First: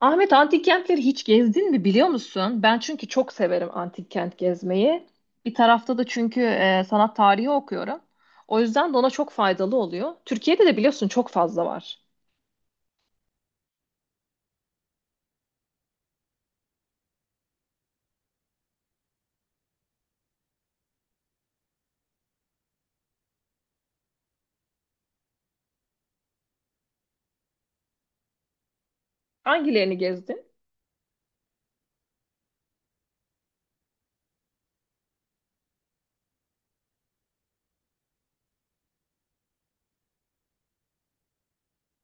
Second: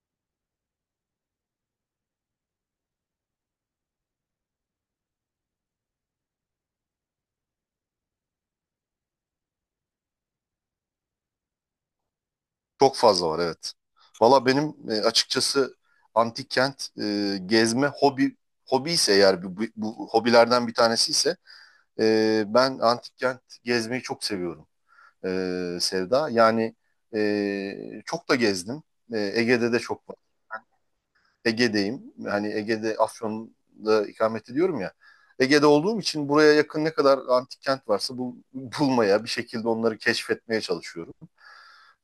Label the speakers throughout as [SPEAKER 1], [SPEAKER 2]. [SPEAKER 1] Ahmet, antik kentleri hiç gezdin mi, biliyor musun? Ben çünkü çok severim antik kent gezmeyi. Bir tarafta da çünkü sanat tarihi okuyorum. O yüzden de ona çok faydalı oluyor. Türkiye'de de biliyorsun çok fazla var.
[SPEAKER 2] Çok fazla var, evet. Valla benim açıkçası antik kent gezme hobi ise, eğer bu, bu hobilerden bir tanesi ise, ben antik kent gezmeyi çok seviyorum, Sevda. Yani çok da gezdim. E, Ege'de de
[SPEAKER 1] Hangilerini
[SPEAKER 2] çok var.
[SPEAKER 1] gezdin?
[SPEAKER 2] Ege'deyim. Hani Ege'de Afyon'da ikamet ediyorum ya. Ege'de olduğum için buraya yakın ne kadar antik kent varsa bulmaya, bir şekilde onları keşfetmeye çalışıyorum.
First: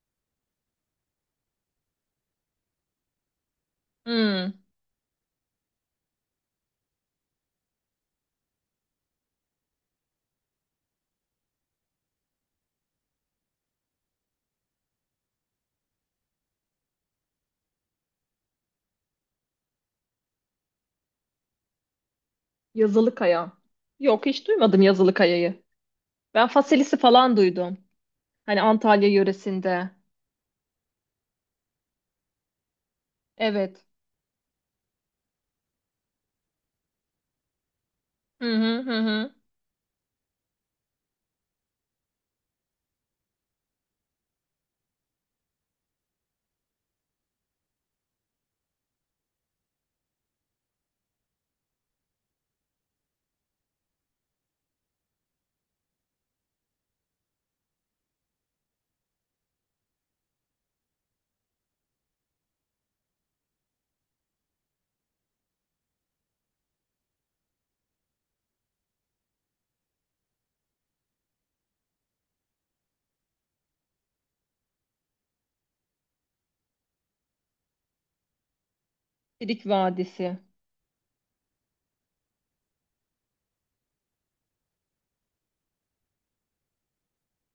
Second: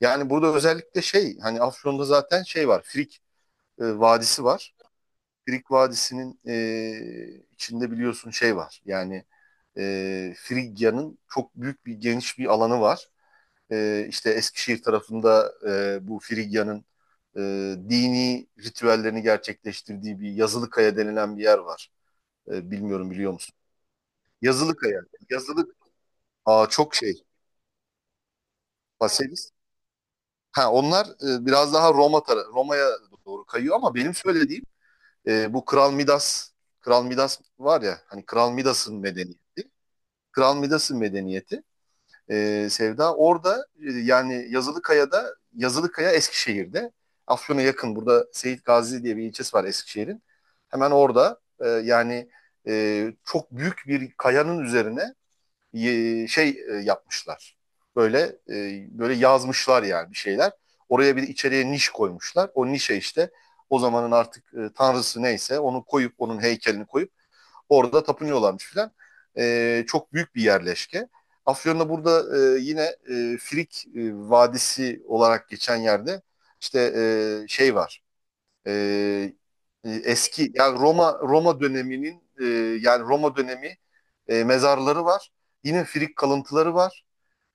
[SPEAKER 2] Yani burada özellikle şey, hani Afyon'da zaten şey var. Frik Vadisi
[SPEAKER 1] Hmm.
[SPEAKER 2] var. Frik Vadisi'nin içinde biliyorsun şey var. Yani Frigya'nın çok büyük bir geniş bir alanı var. E, işte Eskişehir tarafında bu Frigya'nın e, dini ritüellerini gerçekleştirdiği bir Yazılıkaya denilen bir yer var. E, bilmiyorum, biliyor
[SPEAKER 1] Yazılıkaya.
[SPEAKER 2] musun?
[SPEAKER 1] Yok, hiç duymadım
[SPEAKER 2] Yazılıkaya.
[SPEAKER 1] Yazılıkaya'yı.
[SPEAKER 2] Yazılık.
[SPEAKER 1] Ben
[SPEAKER 2] Aa, çok
[SPEAKER 1] Faselis'i
[SPEAKER 2] şey.
[SPEAKER 1] falan duydum. Hani Antalya
[SPEAKER 2] Baselis.
[SPEAKER 1] yöresinde.
[SPEAKER 2] Ha, onlar biraz daha Roma'ya doğru kayıyor,
[SPEAKER 1] Evet.
[SPEAKER 2] ama benim söylediğim, E, bu Kral Midas, Kral Midas var ya, hani
[SPEAKER 1] Hı
[SPEAKER 2] Kral
[SPEAKER 1] hı
[SPEAKER 2] Midas'ın
[SPEAKER 1] hı hı.
[SPEAKER 2] medeniyeti. Kral Midas'ın medeniyeti, Sevda, orada, yani Yazılıkaya'da, Yazılıkaya Eskişehir'de, Afyon'a yakın, burada Seyit Gazi diye bir ilçesi var Eskişehir'in. Hemen orada, yani çok büyük bir kayanın üzerine şey, yapmışlar. Böyle böyle yazmışlar, yani bir şeyler. Oraya bir içeriye niş koymuşlar. O nişe işte o zamanın artık tanrısı neyse onu koyup, onun heykelini koyup orada tapınıyorlarmış filan. E, çok büyük bir yerleşke. Afyon'da burada yine Frik Vadisi olarak geçen yerde işte şey var. Ee,
[SPEAKER 1] Sidik
[SPEAKER 2] e,
[SPEAKER 1] Vadisi.
[SPEAKER 2] eski, yani Roma döneminin, yani Roma dönemi mezarları var. Yine Frig kalıntıları var.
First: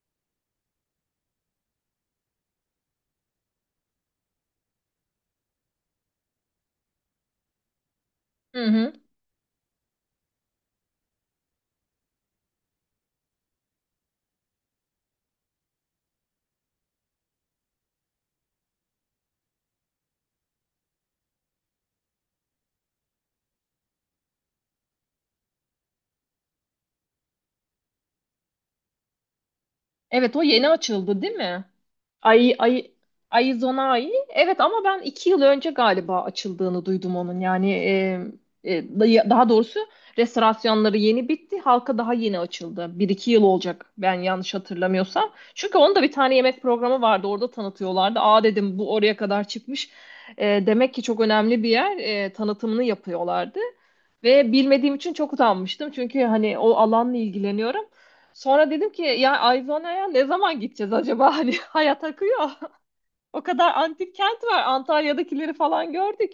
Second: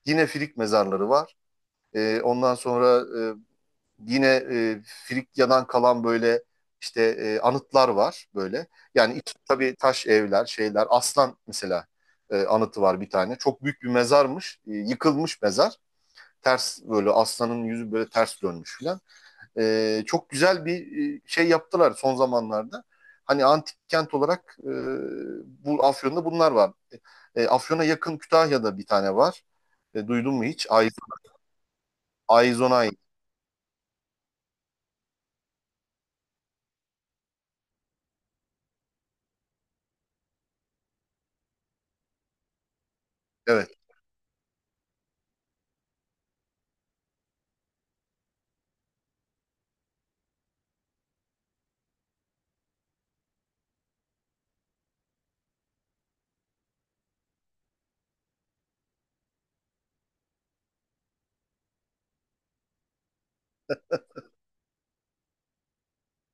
[SPEAKER 2] Yine Frig mezarları var. Ondan sonra e, yine Frigyadan kalan böyle işte anıtlar var
[SPEAKER 1] Hı
[SPEAKER 2] böyle.
[SPEAKER 1] hı.
[SPEAKER 2] Yani iç, tabii taş evler, şeyler. Aslan mesela anıtı var bir tane. Çok büyük bir mezarmış. E, yıkılmış mezar. Ters, böyle aslanın yüzü böyle ters dönmüş falan. Çok güzel bir şey yaptılar son zamanlarda. Hani antik kent olarak, bu Afyon'da bunlar var. E, Afyon'a yakın Kütahya'da bir tane var. E, duydun
[SPEAKER 1] Evet, o
[SPEAKER 2] mu hiç?
[SPEAKER 1] yeni açıldı değil mi? Ay,
[SPEAKER 2] Aizonay.
[SPEAKER 1] ay, Arizona ayı. Evet, ama ben 2 yıl önce galiba açıldığını duydum onun. Daha doğrusu restorasyonları yeni bitti. Halka daha yeni açıldı. 1-2 yıl
[SPEAKER 2] Evet.
[SPEAKER 1] olacak ben yanlış hatırlamıyorsam. Çünkü onun da bir tane yemek programı vardı. Orada tanıtıyorlardı. Aa, dedim, bu oraya kadar çıkmış. Demek ki çok önemli bir yer. Tanıtımını yapıyorlardı. Ve bilmediğim için çok utanmıştım. Çünkü hani o alanla ilgileniyorum. Sonra dedim ki, ya Arizona'ya ne zaman gideceğiz acaba? Hani hayat akıyor. O kadar antik kent var. Antalya'dakileri falan gördük.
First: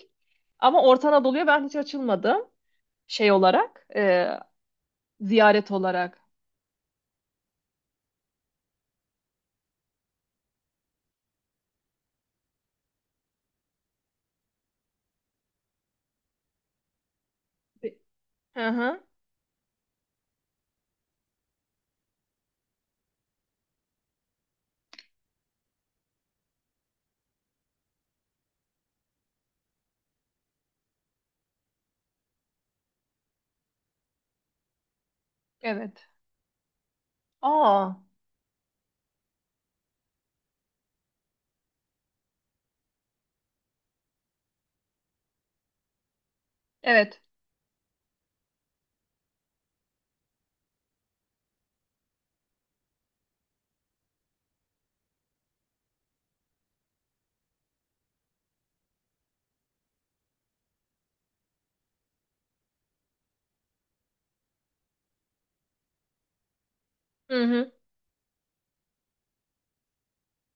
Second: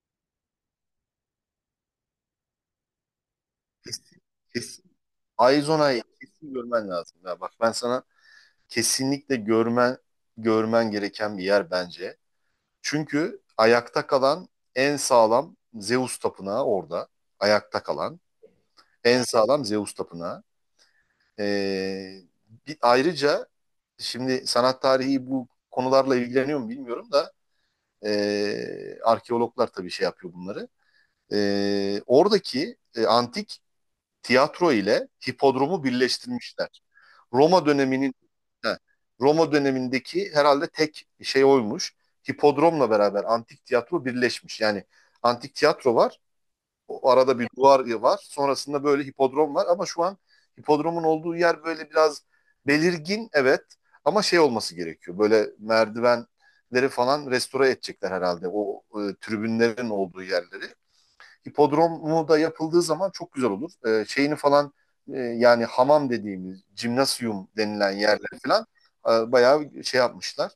[SPEAKER 1] Ama Orta Anadolu'ya ben hiç açılmadım. Şey olarak,
[SPEAKER 2] Kesin,
[SPEAKER 1] ziyaret
[SPEAKER 2] Aizonay
[SPEAKER 1] olarak.
[SPEAKER 2] kesin görmen lazım. Ya bak, ben sana kesinlikle görmen gereken bir yer bence. Çünkü ayakta kalan en sağlam Zeus tapınağı orada. Ayakta kalan
[SPEAKER 1] Hı hı.
[SPEAKER 2] en sağlam Zeus tapınağı. Ee, ayrıca şimdi sanat tarihi bu konularla ilgileniyor mu bilmiyorum da, arkeologlar tabii şey yapıyor bunları. Oradaki antik tiyatro ile hipodromu
[SPEAKER 1] Evet.
[SPEAKER 2] birleştirmişler. Roma
[SPEAKER 1] Aa,
[SPEAKER 2] döneminin, he, Roma dönemindeki herhalde tek şey oymuş. Hipodromla beraber antik tiyatro birleşmiş. Yani antik tiyatro var. O
[SPEAKER 1] evet.
[SPEAKER 2] arada bir duvar var. Sonrasında böyle hipodrom var, ama şu an hipodromun olduğu yer böyle biraz belirgin, evet, ama şey olması gerekiyor. Böyle merdivenleri falan restore edecekler herhalde, o tribünlerin olduğu yerleri. Hipodromu da yapıldığı zaman çok güzel olur. E, şeyini falan, yani hamam dediğimiz
[SPEAKER 1] Hı
[SPEAKER 2] jimnasyum
[SPEAKER 1] hı.
[SPEAKER 2] denilen yerler falan bayağı şey yapmışlar.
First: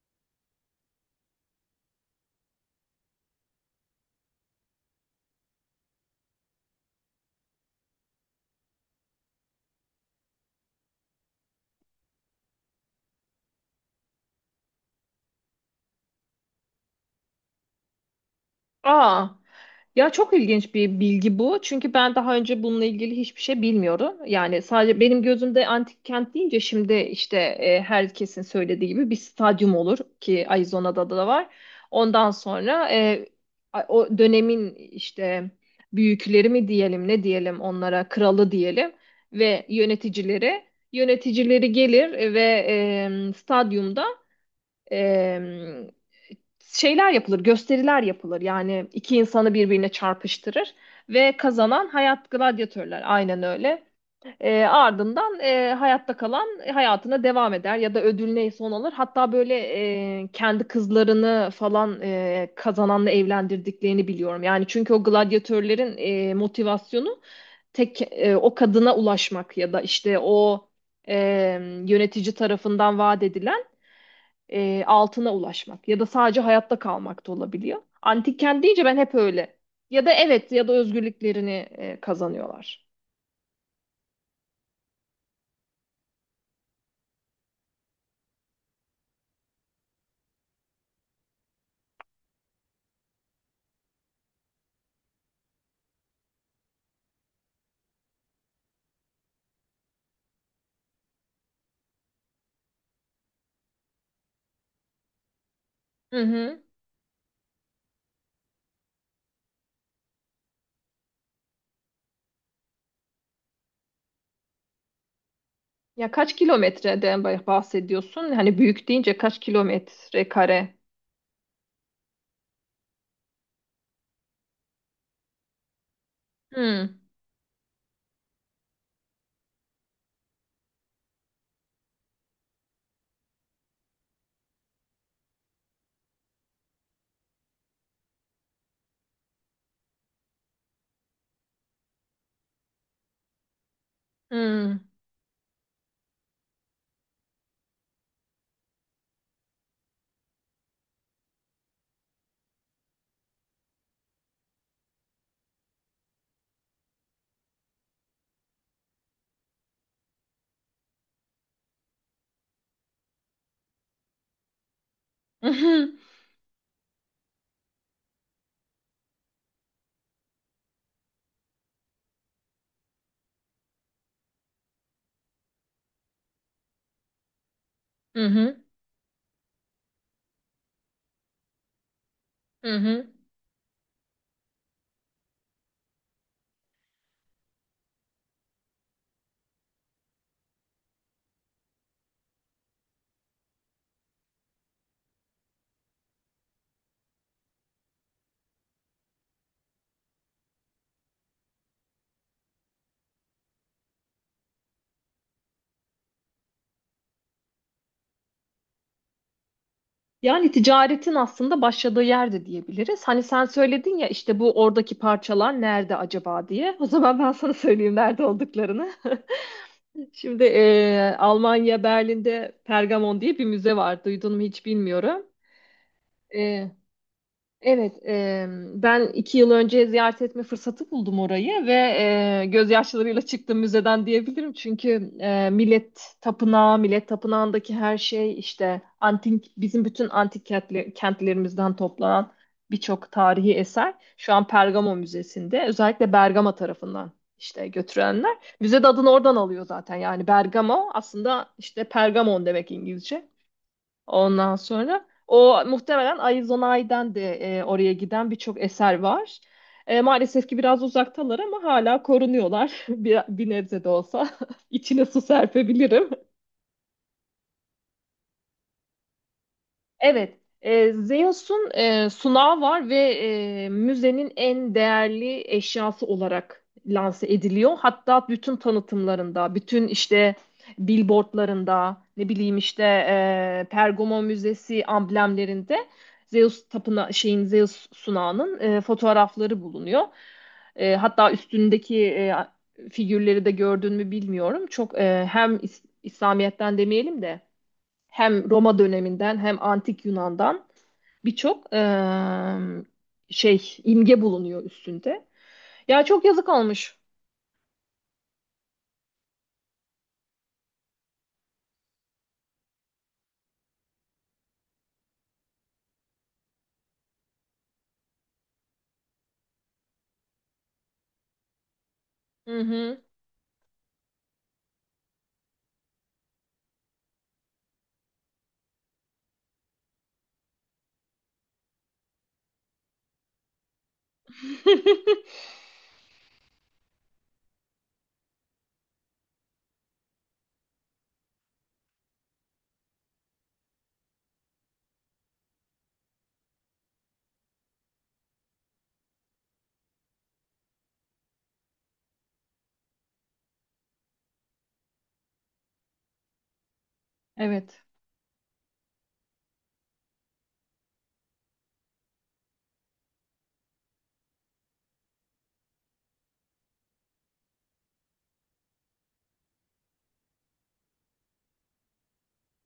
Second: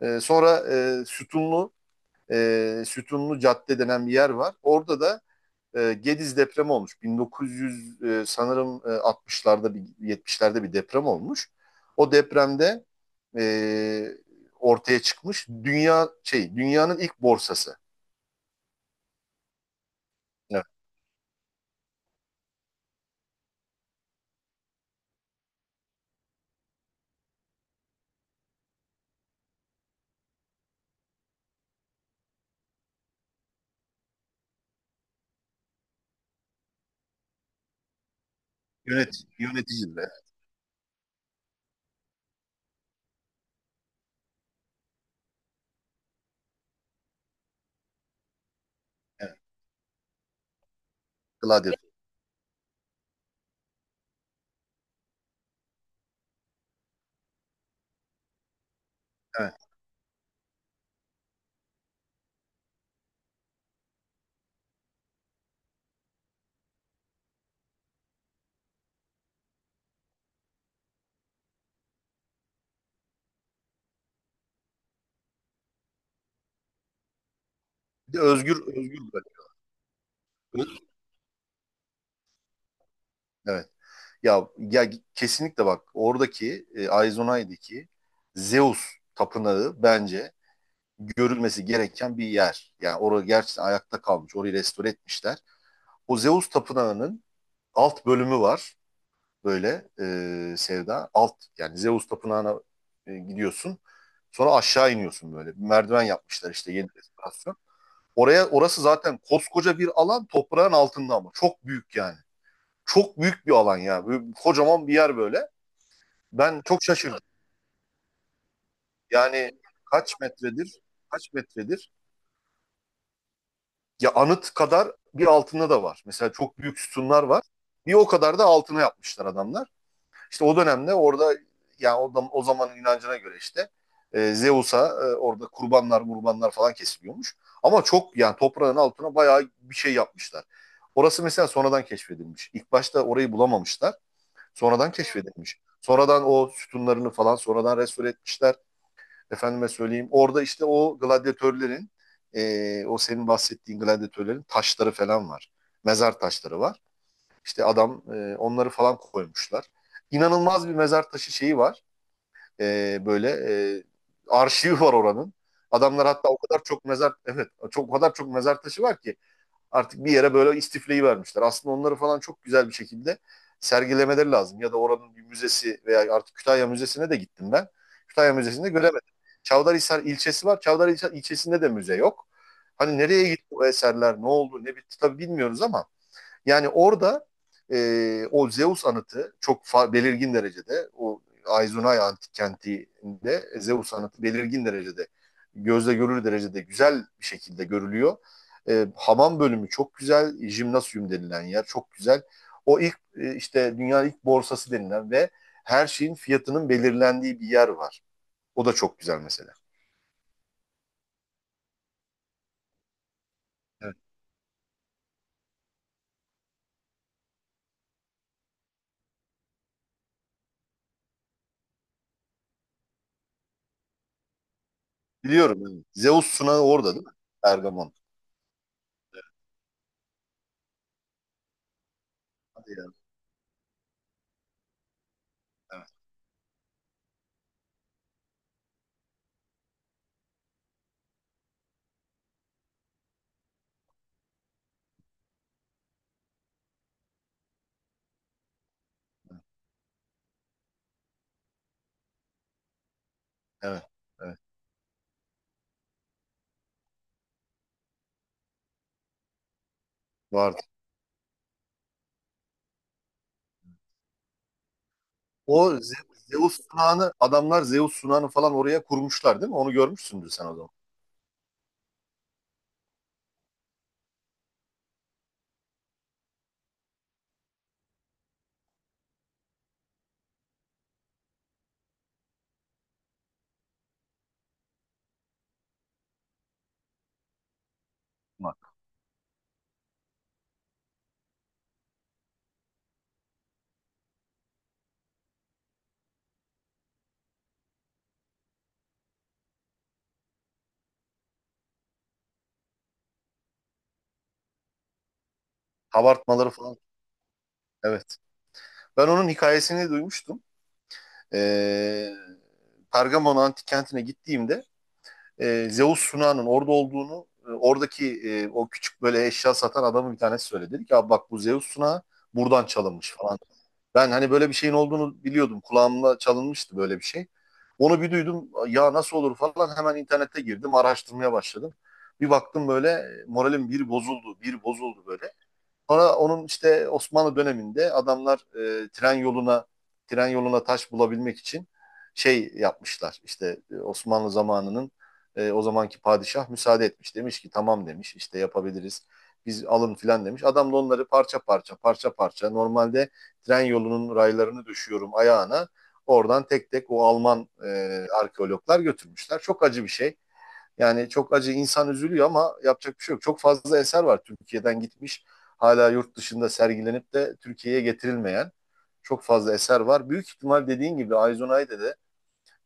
[SPEAKER 2] Sonra e, sütunlu sütunlu cadde denen bir yer var. Orada da Gediz depremi olmuş. 1900 sanırım 60'larda bir, 70'lerde bir deprem olmuş. O depremde e, ortaya çıkmış dünya şey, dünyanın ilk borsası.
[SPEAKER 1] Aa. Ya, çok
[SPEAKER 2] Evet.
[SPEAKER 1] ilginç bir bilgi bu. Çünkü ben daha önce bununla ilgili hiçbir şey bilmiyorum. Yani sadece benim gözümde antik kent deyince şimdi işte, herkesin söylediği gibi bir stadyum olur ki Arizona'da da var. Ondan sonra o dönemin işte büyükleri mi diyelim, ne diyelim, onlara kralı diyelim
[SPEAKER 2] Yönet,
[SPEAKER 1] ve
[SPEAKER 2] yöneticileri.
[SPEAKER 1] yöneticileri, gelir ve stadyumda e, şeyler yapılır, gösteriler yapılır. Yani iki
[SPEAKER 2] Evet.
[SPEAKER 1] insanı birbirine çarpıştırır ve
[SPEAKER 2] Gladiator.
[SPEAKER 1] kazanan hayat gladyatörler. Aynen öyle. Ardından hayatta kalan hayatına devam eder ya da ödül neyse onu alır. Hatta böyle
[SPEAKER 2] Evet.
[SPEAKER 1] kendi kızlarını falan kazananla evlendirdiklerini biliyorum. Yani çünkü o gladyatörlerin motivasyonu tek, o kadına ulaşmak ya da işte e, yönetici tarafından vaat edilen altına ulaşmak ya da sadece hayatta kalmak da olabiliyor.
[SPEAKER 2] Bir de
[SPEAKER 1] Antik
[SPEAKER 2] özgür
[SPEAKER 1] kent deyince ben
[SPEAKER 2] özgür
[SPEAKER 1] hep
[SPEAKER 2] bırak.
[SPEAKER 1] öyle. Ya da evet, ya da özgürlüklerini kazanıyorlar.
[SPEAKER 2] Evet. Ya ya kesinlikle, bak oradaki Aizonay'daki Zeus tapınağı bence görülmesi gereken bir yer. Yani orada gerçekten ayakta kalmış. Orayı restore etmişler. O Zeus Tapınağı'nın alt bölümü var böyle, Sevda. Alt, yani Zeus Tapınağı'na gidiyorsun. Sonra aşağı iniyorsun böyle. Bir merdiven
[SPEAKER 1] Hı
[SPEAKER 2] yapmışlar
[SPEAKER 1] hı.
[SPEAKER 2] işte, yeni restorasyon. Oraya, orası zaten koskoca bir alan toprağın altında, ama çok büyük yani. Çok büyük bir alan ya. Böyle kocaman bir yer böyle.
[SPEAKER 1] Ya kaç
[SPEAKER 2] Ben çok
[SPEAKER 1] kilometreden
[SPEAKER 2] şaşırdım.
[SPEAKER 1] bahsediyorsun? Hani büyük deyince kaç
[SPEAKER 2] Yani kaç
[SPEAKER 1] kilometre kare?
[SPEAKER 2] metredir? Kaç metredir? Ya anıt kadar bir altında da var. Mesela
[SPEAKER 1] Hı
[SPEAKER 2] çok büyük
[SPEAKER 1] hı.
[SPEAKER 2] sütunlar var. Bir o kadar da altına yapmışlar adamlar. İşte o dönemde orada, yani o, o zamanın inancına göre işte Zeus'a, orada kurbanlar falan kesiliyormuş. Ama çok, yani toprağın altına bayağı bir şey yapmışlar. Orası mesela sonradan keşfedilmiş. İlk başta orayı bulamamışlar. Sonradan keşfedilmiş. Sonradan o sütunlarını falan sonradan restore etmişler. Efendime söyleyeyim. Orada işte o gladyatörlerin, o senin bahsettiğin gladyatörlerin taşları falan var. Mezar taşları var. İşte adam onları falan koymuşlar. İnanılmaz bir mezar taşı şeyi var. Böyle e, arşivi var oranın.
[SPEAKER 1] Hı hı.
[SPEAKER 2] Adamlar hatta o kadar çok mezar, evet, çok, o kadar çok mezar taşı var ki artık bir yere böyle istifleyi vermişler. Aslında onları falan çok güzel bir şekilde sergilemeleri lazım. Ya da oranın bir müzesi, veya artık Kütahya Müzesi'ne de gittim ben.
[SPEAKER 1] Hı
[SPEAKER 2] Kütahya
[SPEAKER 1] hı.
[SPEAKER 2] Müzesi'nde göremedim. Çavdarhisar ilçesi var. Çavdarhisar ilçesinde de müze yok.
[SPEAKER 1] Hı
[SPEAKER 2] Hani
[SPEAKER 1] hı.
[SPEAKER 2] nereye gitti bu eserler, ne oldu, ne bitti, tabii bilmiyoruz, ama yani orada o Zeus anıtı çok belirgin derecede, o Aizunay antik kentinde Zeus anıtı belirgin derecede, gözle görülür derecede güzel bir şekilde görülüyor. E, hamam bölümü çok güzel, jimnasyum denilen yer çok güzel. O ilk, işte dünyanın ilk borsası denilen ve her şeyin fiyatının belirlendiği bir yer var. O da çok güzel mesela.
[SPEAKER 1] Yani ticaretin aslında başladığı yerde diyebiliriz. Hani sen
[SPEAKER 2] Evet.
[SPEAKER 1] söyledin ya, işte bu oradaki parçalar nerede acaba diye. O zaman ben sana söyleyeyim nerede olduklarını. Şimdi Almanya, Berlin'de Pergamon diye bir müze var. Duydun mu hiç, bilmiyorum.
[SPEAKER 2] Biliyorum, yani. Zeus sunağı
[SPEAKER 1] E,
[SPEAKER 2] orada değil mi? Ergamon.
[SPEAKER 1] Evet. Ben iki yıl önce ziyaret etme fırsatı buldum orayı ve
[SPEAKER 2] Hadi ya.
[SPEAKER 1] gözyaşlarıyla çıktım müzeden diyebilirim. Çünkü
[SPEAKER 2] Evet.
[SPEAKER 1] Millet Tapınağı, Millet Tapınağı'ndaki her şey işte antik, bizim bütün kentlerimizden toplanan birçok tarihi eser şu an Pergamo Müzesi'nde. Özellikle Bergama tarafından işte götürenler. Müze de adını oradan alıyor zaten. Yani Bergamo aslında işte Pergamon demek, İngilizce.
[SPEAKER 2] Evet. Evet.
[SPEAKER 1] Ondan sonra o muhtemelen Arizona'dan de oraya giden birçok eser var. Maalesef ki
[SPEAKER 2] Vardı.
[SPEAKER 1] biraz uzaktalar ama hala korunuyorlar bir, bir nebze de olsa. İçine su
[SPEAKER 2] O Ze-
[SPEAKER 1] serpebilirim.
[SPEAKER 2] Zeus sunağını adamlar, Zeus sunağını falan oraya kurmuşlar değil mi? Onu görmüşsündür
[SPEAKER 1] Evet,
[SPEAKER 2] sen o zaman.
[SPEAKER 1] Zeus'un sunağı var ve müzenin en değerli eşyası olarak lanse ediliyor. Hatta bütün tanıtımlarında, bütün işte billboardlarında, ne bileyim işte, Pergamon Müzesi amblemlerinde Zeus tapına şeyin Zeus sunağının
[SPEAKER 2] Bak,
[SPEAKER 1] fotoğrafları bulunuyor. Hatta üstündeki figürleri de gördün mü bilmiyorum. Çok hem İslamiyet'ten demeyelim de hem Roma döneminden hem antik Yunan'dan birçok şey, imge bulunuyor üstünde. Ya çok yazık
[SPEAKER 2] kabartmaları falan.
[SPEAKER 1] olmuş.
[SPEAKER 2] Evet. Ben onun hikayesini duymuştum. Ee, Pergamon antik kentine gittiğimde Zeus sunağının orada olduğunu, oradaki o küçük böyle eşya satan adamı bir tanesi söyledi. Dedi ki, abi bak, bu Zeus sunağı
[SPEAKER 1] Hı
[SPEAKER 2] buradan
[SPEAKER 1] hı.
[SPEAKER 2] çalınmış falan. Ben hani böyle bir şeyin olduğunu biliyordum. Kulağımda çalınmıştı böyle bir şey. Onu bir duydum. Ya nasıl olur falan, hemen internete girdim. Araştırmaya başladım. Bir baktım, böyle moralim bir bozuldu. Bir bozuldu böyle. Sonra onun işte Osmanlı döneminde adamlar, e, tren yoluna tren yoluna taş bulabilmek için şey yapmışlar. İşte Osmanlı zamanının o zamanki padişah müsaade etmiş. Demiş ki tamam, demiş işte, yapabiliriz. Biz alın filan demiş. Adam da onları parça parça normalde tren yolunun raylarını düşüyorum ayağına. Oradan tek tek o Alman
[SPEAKER 1] Evet.
[SPEAKER 2] arkeologlar götürmüşler. Çok acı bir şey. Yani çok acı, insan üzülüyor, ama yapacak bir şey yok. Çok fazla eser var Türkiye'den gitmiş. Hala yurt dışında sergilenip de Türkiye'ye getirilmeyen çok fazla eser var. Büyük ihtimal dediğin gibi Aizunay'da da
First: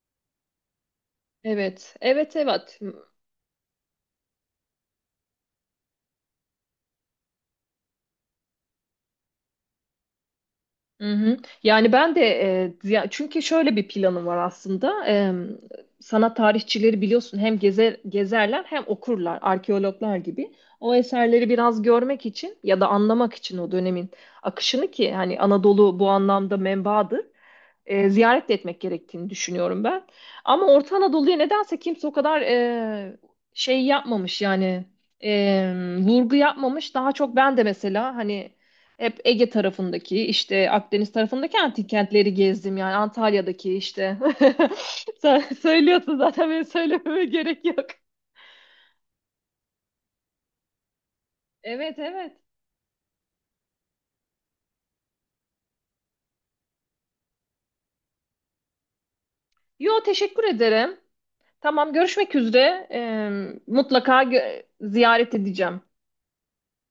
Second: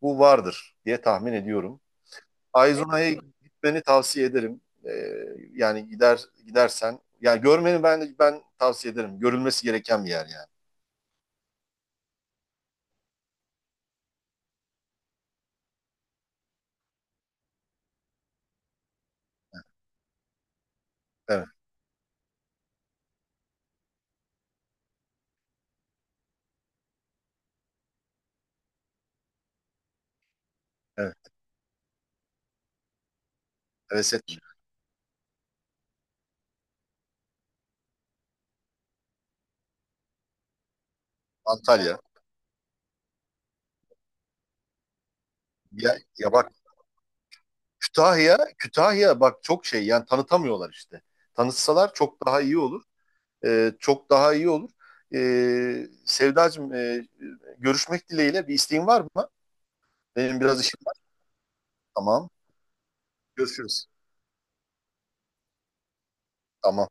[SPEAKER 2] bu vardır diye tahmin ediyorum.
[SPEAKER 1] Evet. Evet, evet.
[SPEAKER 2] Aizunay'a gitmeni tavsiye ederim. Yani gider, gidersen, yani görmeni ben tavsiye ederim. Görülmesi gereken bir yer yani.
[SPEAKER 1] Hı hı. Yani ben de çünkü şöyle bir planım var aslında. Sanat tarihçileri biliyorsun hem gezer, gezerler hem okurlar, arkeologlar gibi. O
[SPEAKER 2] Evet,
[SPEAKER 1] eserleri biraz görmek için ya da anlamak için o dönemin akışını, ki hani Anadolu bu anlamda menbaadır, ziyaret de etmek gerektiğini düşünüyorum ben. Ama Orta
[SPEAKER 2] evet.
[SPEAKER 1] Anadolu'ya nedense kimse o kadar şey
[SPEAKER 2] Heves etme.
[SPEAKER 1] yapmamış yani, e, vurgu yapmamış. Daha çok ben de mesela hani hep Ege tarafındaki işte Akdeniz tarafındaki antik
[SPEAKER 2] Antalya.
[SPEAKER 1] kentleri gezdim, yani Antalya'daki işte. Sen
[SPEAKER 2] Ya,
[SPEAKER 1] söylüyorsun
[SPEAKER 2] ya bak,
[SPEAKER 1] zaten, benim söylememe gerek yok.
[SPEAKER 2] Kütahya bak çok şey, yani tanıtamıyorlar işte. Tanıtsalar
[SPEAKER 1] Evet,
[SPEAKER 2] çok
[SPEAKER 1] evet.
[SPEAKER 2] daha iyi olur. Çok daha iyi olur. Sevdacığım, görüşmek dileğiyle, bir isteğin var mı?
[SPEAKER 1] Yo,
[SPEAKER 2] Benim
[SPEAKER 1] teşekkür
[SPEAKER 2] biraz işim var.
[SPEAKER 1] ederim. Tamam,
[SPEAKER 2] Tamam.
[SPEAKER 1] görüşmek üzere.
[SPEAKER 2] Görüşürüz.
[SPEAKER 1] Mutlaka ziyaret edeceğim.
[SPEAKER 2] Tamam.